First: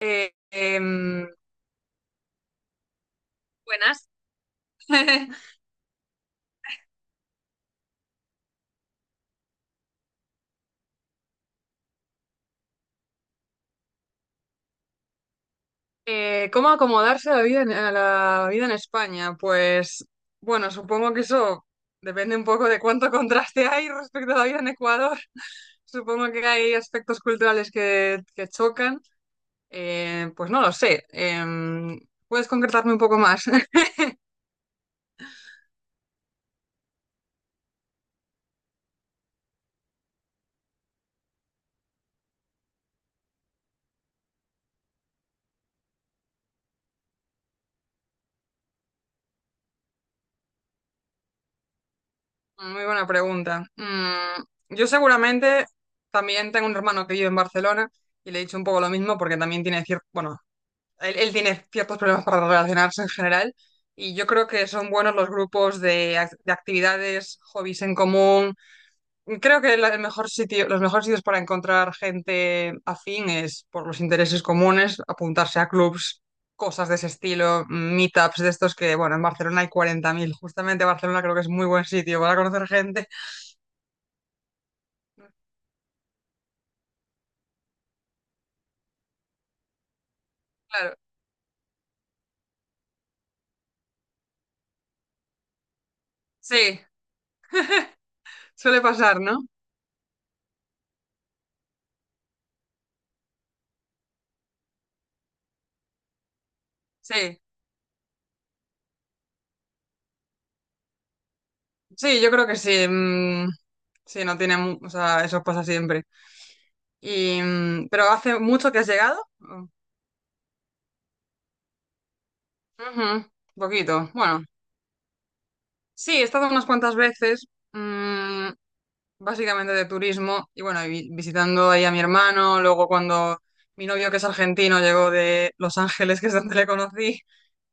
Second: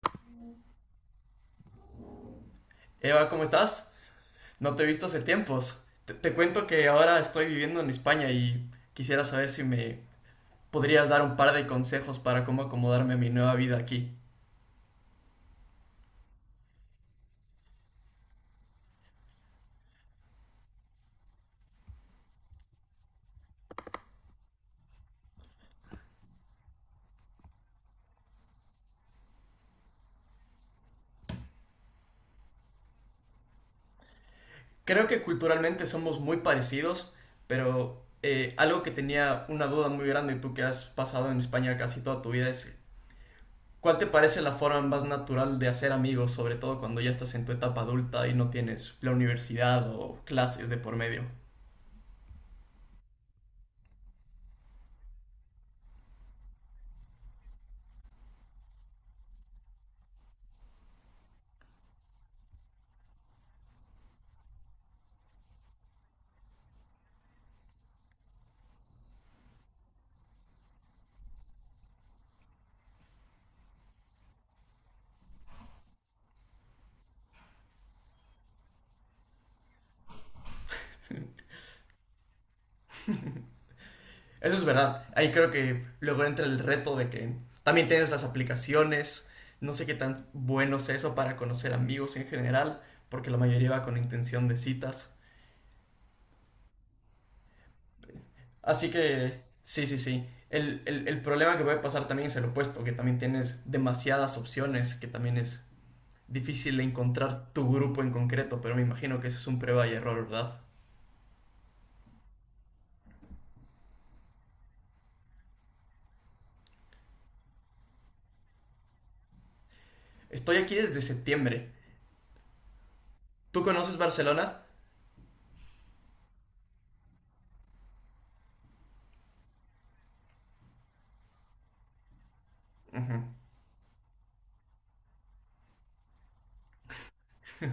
Eh, em, Eva, ¿cómo estás? Buenas. No te he visto hace tiempos. Te cuento que ahora estoy viviendo en España y quisiera saber si me podrías dar un par de consejos para cómo acomodarme a mi nueva vida aquí. ¿Cómo acomodarse a la vida en España? Pues bueno, supongo que eso depende un poco de cuánto contraste hay respecto a la vida en Ecuador. Supongo que hay aspectos culturales que chocan. Pues no lo sé. ¿Puedes concretarme un poco más? Creo que culturalmente somos muy parecidos, pero algo que tenía una duda muy grande, tú que has pasado en España casi toda tu vida, es ¿cuál te parece la forma más natural de hacer amigos, sobre todo cuando ya estás en tu etapa adulta y no tienes la universidad o clases de por medio? Muy buena pregunta. Yo seguramente también tengo un hermano que vive en Barcelona y le he dicho un poco lo mismo porque también tiene cierto, bueno, él tiene ciertos problemas para relacionarse en general y yo creo que son buenos los grupos de actividades, hobbies en común. Creo que el mejor sitio, los mejores sitios para encontrar gente afín es por los intereses comunes, apuntarse a clubs, cosas de ese estilo, meetups de estos que, bueno, en Barcelona hay 40.000. Justamente Barcelona creo que es muy buen sitio para conocer gente. Eso es verdad. Ahí creo que luego entra el reto de que también tienes las aplicaciones. No sé qué tan bueno es Claro, eso para conocer amigos en general, porque la mayoría va con intención de citas. sí, suele Así pasar, ¿no? que, sí, sí, sí. El problema que puede pasar también es el opuesto, que también tienes demasiadas opciones, que también es difícil Sí, encontrar tu grupo en concreto, pero me imagino que eso es un prueba y error, ¿verdad? sí, yo creo que sí. Mm, sí, no tiene, o sea, eso pasa siempre. Y, pero hace mucho que has llegado. Estoy aquí desde septiembre. Ujú, ¿Tú conoces poquito. Bueno, Barcelona? sí, he estado unas cuantas veces, mm, básicamente de turismo, y bueno, y visitando ahí a mi hermano, luego Ujú, cuando mi novio, que es argentino, llegó de Los Ángeles, que es donde le conocí,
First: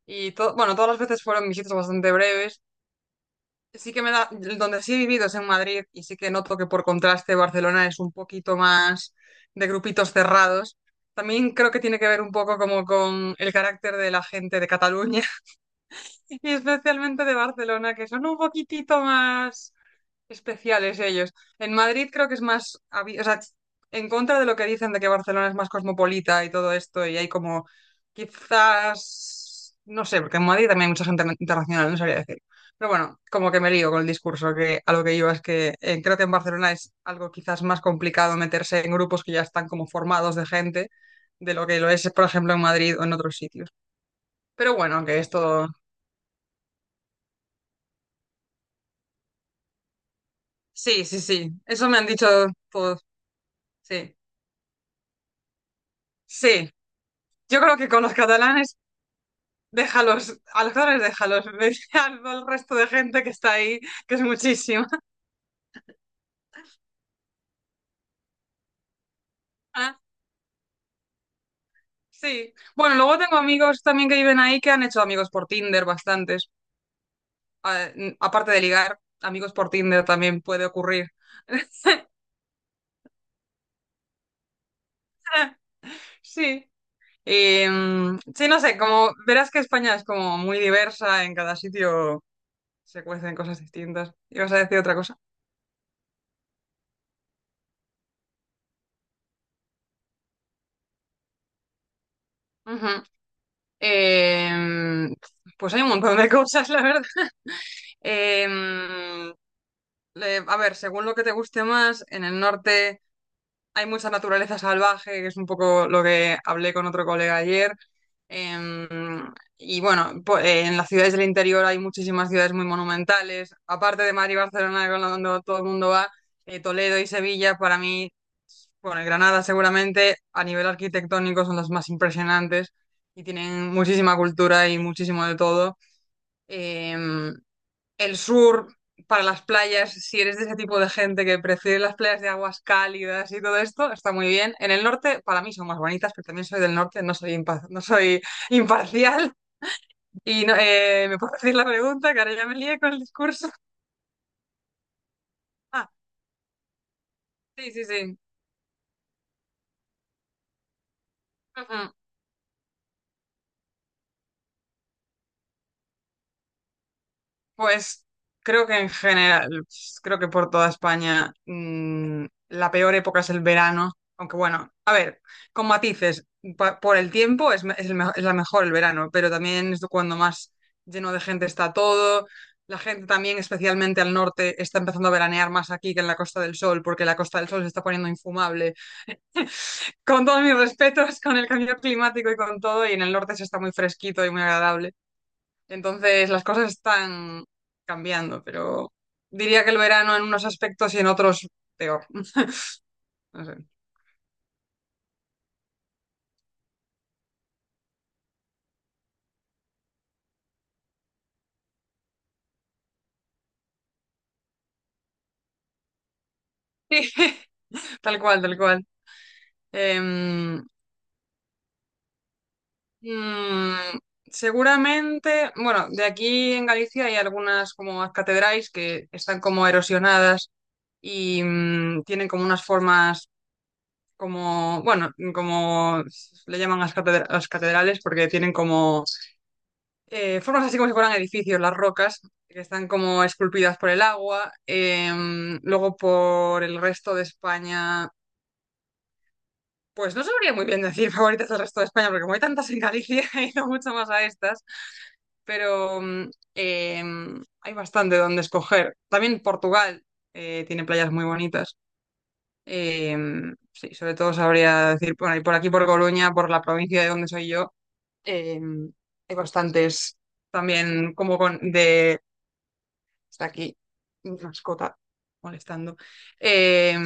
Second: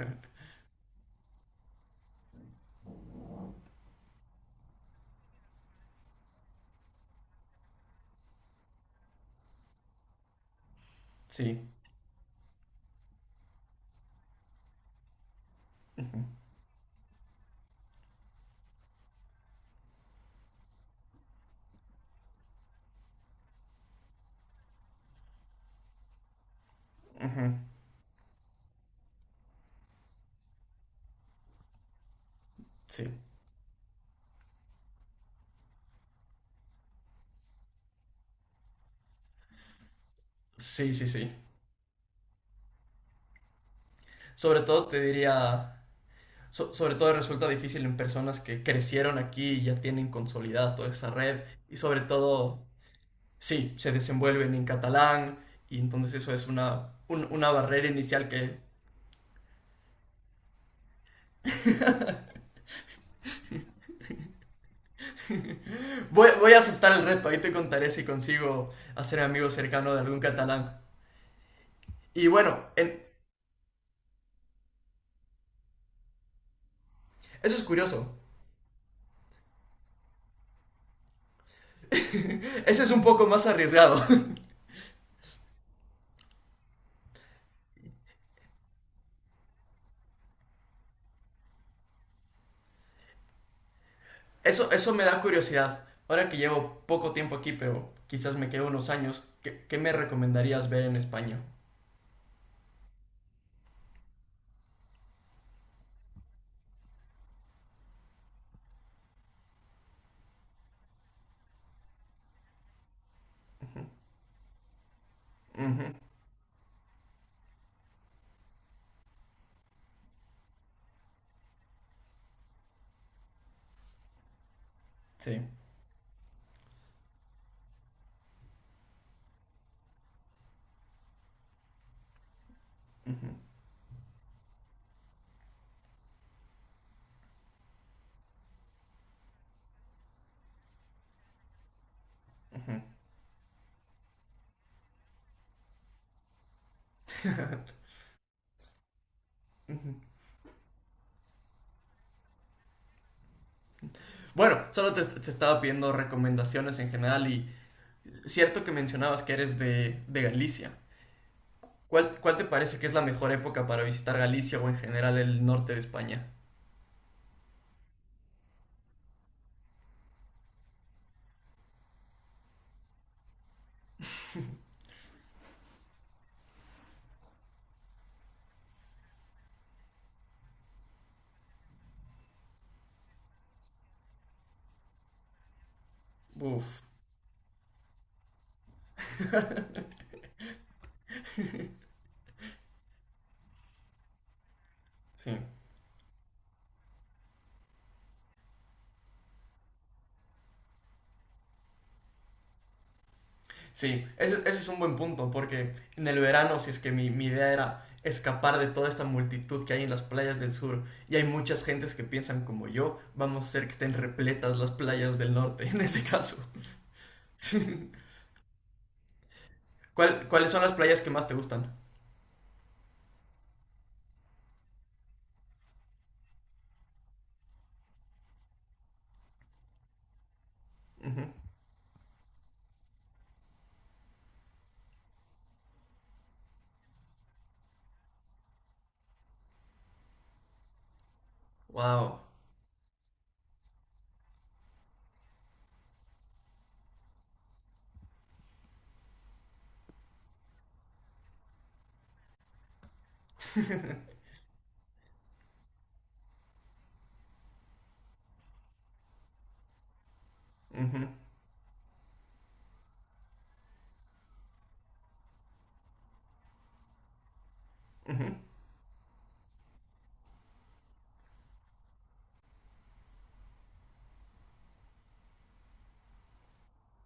y todo, bueno, todas las veces fueron visitas bastante breves. Sí que me da, donde sí he vivido es en Madrid y sí que noto que por contraste Barcelona es un poquito más de grupitos cerrados. También sí. creo que tiene que ver un poco como con el carácter de la gente de Cataluña y especialmente de Barcelona, que son un poquitito más especiales ellos. En Madrid creo que es más, o sea, en contra de lo que dicen de que Barcelona es más cosmopolita y todo esto, y hay Ujú, como quizás, no sé, porque en Madrid también hay mucha gente internacional, no sabría decir. Pero sí. bueno, como que me lío con el discurso, que a lo que iba es que creo que en Barcelona es algo quizás más complicado meterse en grupos que ya están como formados de gente, Sí, sí, sí. de lo que lo es, por ejemplo, en Madrid o en otros sitios. Sobre Pero todo te bueno, que esto, diría, sobre todo resulta difícil en personas que crecieron aquí y ya tienen consolidada toda sí, esa sí, red sí, y eso me sobre han dicho todo, todos, sí, se sí, desenvuelven en catalán y entonces eso es sí. una, una Yo creo barrera que con los inicial que... catalanes, déjalos, a los catalanes déjalos, vete al resto de gente que está ahí, que es muchísima. Voy a aceptar el reto, ahí te contaré si consigo hacer amigo cercano de algún catalán. Y Sí. bueno, Bueno, luego tengo amigos también que viven ahí que han hecho amigos por Tinder, bastantes. eso es curioso. Aparte de ligar, amigos por Tinder también puede ocurrir. Eso es un poco más arriesgado. Sí. Y, sí, no sé, como verás que España es como muy diversa, en cada sitio se cuecen cosas distintas. ¿Ibas a Eso, decir eso otra me cosa? da curiosidad. Ahora que llevo poco tiempo aquí, pero quizás me quedo unos años, ¿qué, qué me recomendarías ver en España? Ujú. Em, pues hay un montón de cosas, la verdad. Em, a ver, según lo que te guste más, en el norte hay mucha naturaleza salvaje, que es un poco Ujú, lo que hablé con otro colega ayer. Em, y bueno, en las ciudades del interior hay muchísimas ciudades muy monumentales. Aparte de Madrid y Barcelona, donde sí. todo el mundo va, Toledo y Sevilla, para mí, bueno, y Granada seguramente, a nivel arquitectónico son las más impresionantes y tienen muchísima cultura y muchísimo de todo. Em, el sur para las playas, si eres de ese tipo de gente que prefiere las playas de aguas Ujú. cálidas y todo esto, está muy bien. En el norte, para mí son más bonitas, pero también soy del norte, no soy imparcial. Y no, ¿me puedo decir la pregunta? Que ahora ya me lié con el discurso. Bueno, solo te, te estaba Ah, pidiendo recomendaciones en general y sí, sí, sí. cierto que mencionabas que eres de Galicia. Ujú. ¿Cuál, cuál te parece que es la mejor época para visitar Galicia o en general el norte de España? Pues creo que en general, pues, creo que por toda España la peor época es el verano, aunque bueno, a ver, con matices, por el tiempo es, me- es el me- es la mejor el verano, pero también es cuando más lleno de gente está todo. La gente también, especialmente al norte, está empezando a veranear más aquí que en la Costa del Uf, Sol, porque la Costa del Sol se está poniendo infumable. Con todos mis respetos, con el cambio climático y con todo, y en el norte se está muy fresquito y muy agradable. sí. Entonces las cosas están cambiando, pero diría que el verano en unos aspectos y en otros peor. No, no sé. Sí, ese es un buen punto, porque en el verano, si es que mi idea era escapar de toda esta multitud que hay en las playas del sur, y hay muchas gentes que piensan como yo, vamos a hacer que estén repletas las playas del norte, en ese caso. Sí, tal cual, tal cual. ¿Cuál- ¿Cuáles son Em, las playas que más te gustan? mm, Seguramente, bueno, de aquí en Galicia hay algunas como catedrales que están como erosionadas Ujú. y tienen como unas formas como, bueno, como le llaman las catedrales porque tienen como formas así como si fueran edificios, las Wow. rocas, que están como esculpidas por el agua. Luego por el resto de España, pues no sabría muy bien decir favoritas del resto de España, porque como hay tantas en Galicia, he ido mucho más a estas, pero hay bastante donde escoger. También Portugal tiene Ujú, playas muy bonitas. Sí, sobre todo sabría decir, bueno, y por aquí, por Coruña, por la provincia de donde soy yo, ujú. em, hay bastantes también como con, de. Está aquí mi mascota molestando. Eh,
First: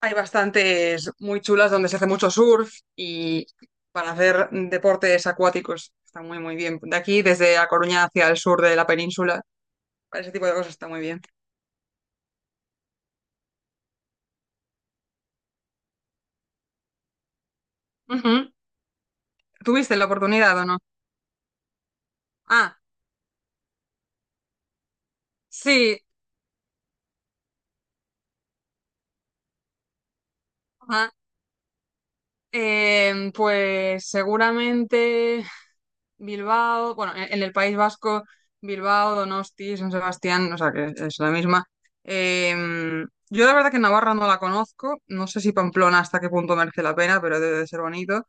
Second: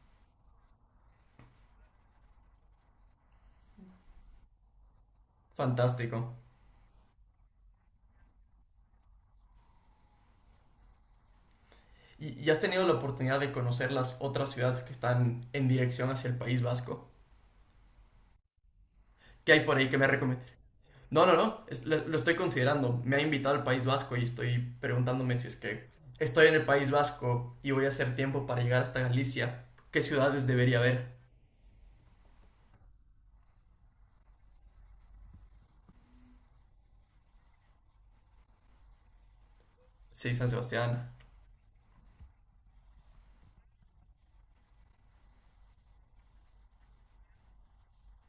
Hay bastantes muy chulas donde se hace mucho surf y para hacer deportes acuáticos está Fantástico. muy, muy bien. De aquí, desde A Coruña hacia el sur de la península, para ese tipo de cosas está muy bien. Y has tenido la oportunidad de conocer las otras ciudades que están en dirección hacia el País Vasco? Ujú. ¿Qué hay por ahí ¿Tuviste que me la oportunidad o no? No, no, no, lo estoy Ah, considerando. Me ha invitado al País Vasco y estoy preguntándome si es que sí. estoy en el País Vasco y voy a hacer tiempo para llegar hasta Galicia. ¿Qué ciudades debería ver? Ajá. Pues seguramente Bilbao, bueno, en el País Vasco, Bilbao, Donosti, San Sí, San Sebastián, o sea que Sebastián. es la misma. Yo la verdad que Navarra no la conozco, no sé si Pamplona hasta qué punto merece la pena, pero debe de ser bonito.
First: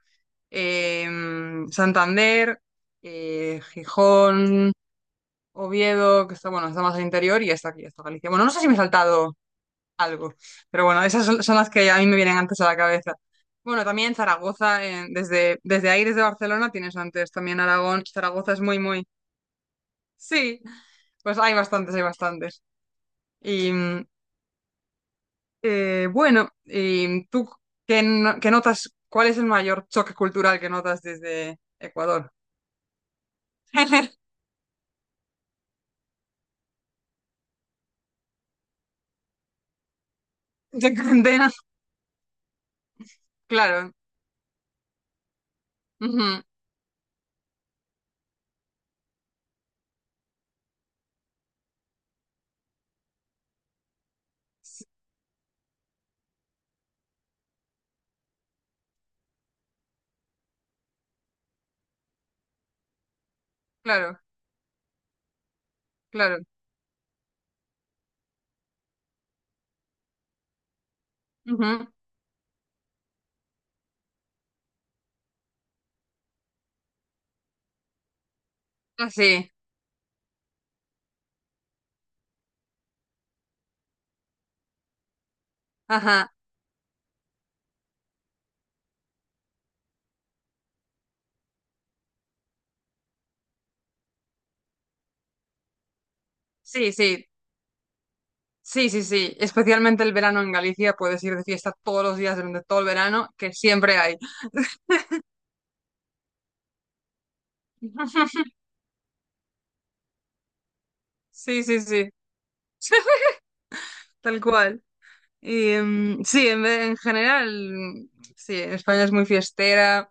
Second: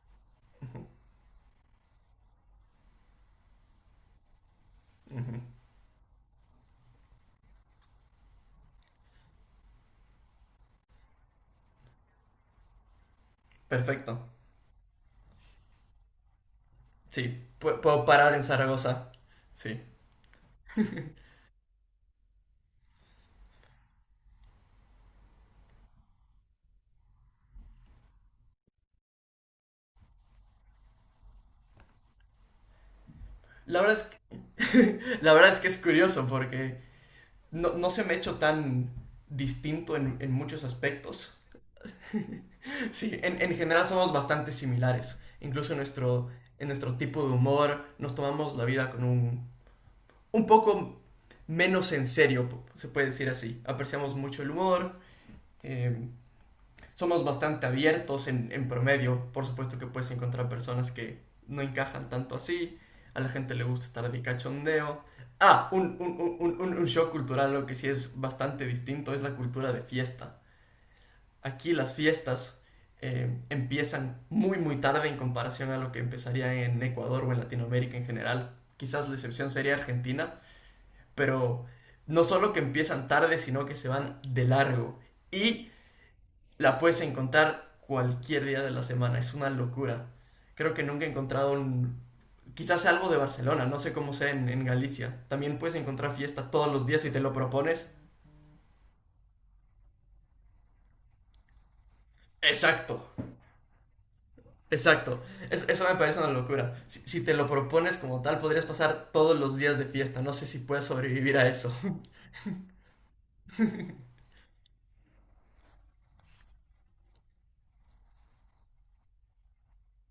Santander, Gijón, Ujú, Oviedo, que está, bueno, está más al interior y está aquí, está Galicia. Bueno, no sé si me he saltado algo. Pero bueno, esas son, son las que a mí me vienen antes a la cabeza. Bueno, también perfecto. Zaragoza, desde ahí, desde Barcelona, tienes Sí, antes también Aragón. puedo parar en Zaragoza es muy, muy... Zaragoza. Sí. Sí, pues hay bastantes, hay bastantes. Y bueno, y tú, ¿qué, no- qué notas? ¿Cuál es el mayor choque cultural que notas desde Ecuador? La verdad es que, la verdad es que es curioso porque no, no se me ha hecho tan distinto en muchos de aspectos. condena. Sí, en general Claro, somos bastante similares. Incluso ujú, en nuestro tipo de humor nos tomamos la vida con un poco menos en serio, se puede decir así. Apreciamos mucho el sí, humor, eh, somos bastante abiertos en promedio. Por supuesto que puedes encontrar personas que no encajan tanto así. A la gente le gusta estar claro, de cachondeo. Ah, un, un, claro. un, un, un show cultural, lo que sí es bastante distinto, es la cultura de fiesta. Aquí Ujú, las fiestas empiezan muy muy tarde en comparación a lo que empezaría en Ecuador o en Latinoamérica en general. Quizás la excepción así, sería Argentina, pero no solo que empiezan tarde, sino que se van de largo. Y ajá, la puedes encontrar cualquier día de la semana, es una locura. Creo que nunca he encontrado un... Quizás sea algo de Barcelona, no sé cómo sea en Galicia. También puedes encontrar fiesta todos los sí, días si te sí. lo propones. Sí, sí, sí, especialmente el verano en Galicia, puedes ir de fiesta todos los días durante todo el Exacto, verano, que siempre hay. exacto, eso me parece una locura. Si, si te lo propones como tal, podrías pasar todos los días de fiesta. No sé si puedes sobrevivir a Sí, eso. sí, sí, tal cual. Y sí, en general, mm, sí, España es muy fiestera.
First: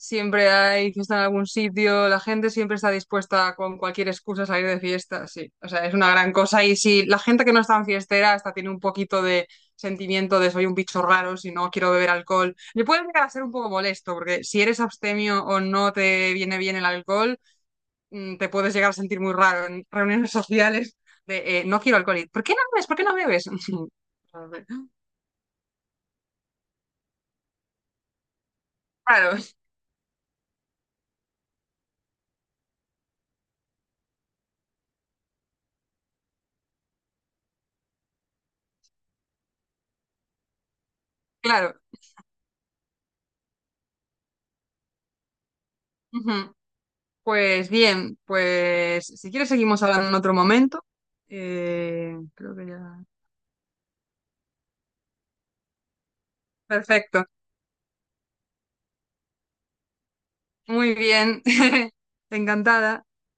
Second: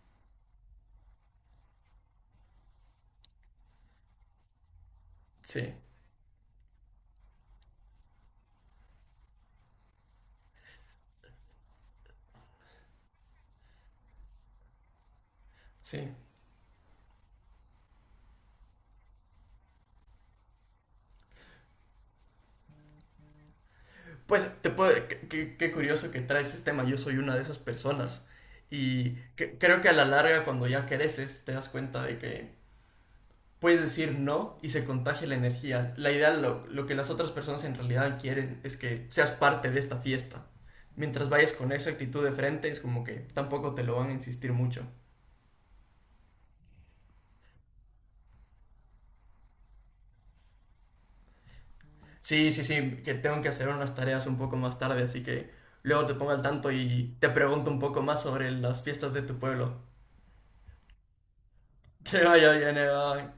Siempre hay fiesta en algún sitio, la gente siempre está dispuesta con cualquier excusa a salir de fiesta, sí. O Sí, sea, es una gran cosa. Y si la gente que no es tan fiestera hasta tiene un poquito de sentimiento de soy un bicho raro, si no quiero beber alcohol, le puede llegar a ser un poco molesto, porque si eres abstemio o no sí. te viene bien el alcohol, te puedes llegar a sentir muy raro en reuniones sociales de no quiero alcohol. ¿Y por qué no bebes? ¿Por qué no bebes? Pues te puedo, qué, qué curioso que traes ese tema. Yo soy una de esas personas. Y Claro, creo que a la larga, cuando ya creces, te das cuenta de que puedes decir no y se contagia la energía. La idea, lo que las otras personas en realidad quieren es que seas parte de esta fiesta. Mientras vayas con claro. esa actitud de frente, es como que tampoco te lo van a insistir mucho. Ujú. Pues bien, pues si quieres seguimos hablando en otro momento. Sí, Creo sí, que ya. sí, que tengo que hacer unas tareas un poco más tarde, así que luego te pongo al tanto y Perfecto. te pregunto un poco más sobre las fiestas de tu pueblo. Muy bien. Que vaya bien, Encantada. Eva.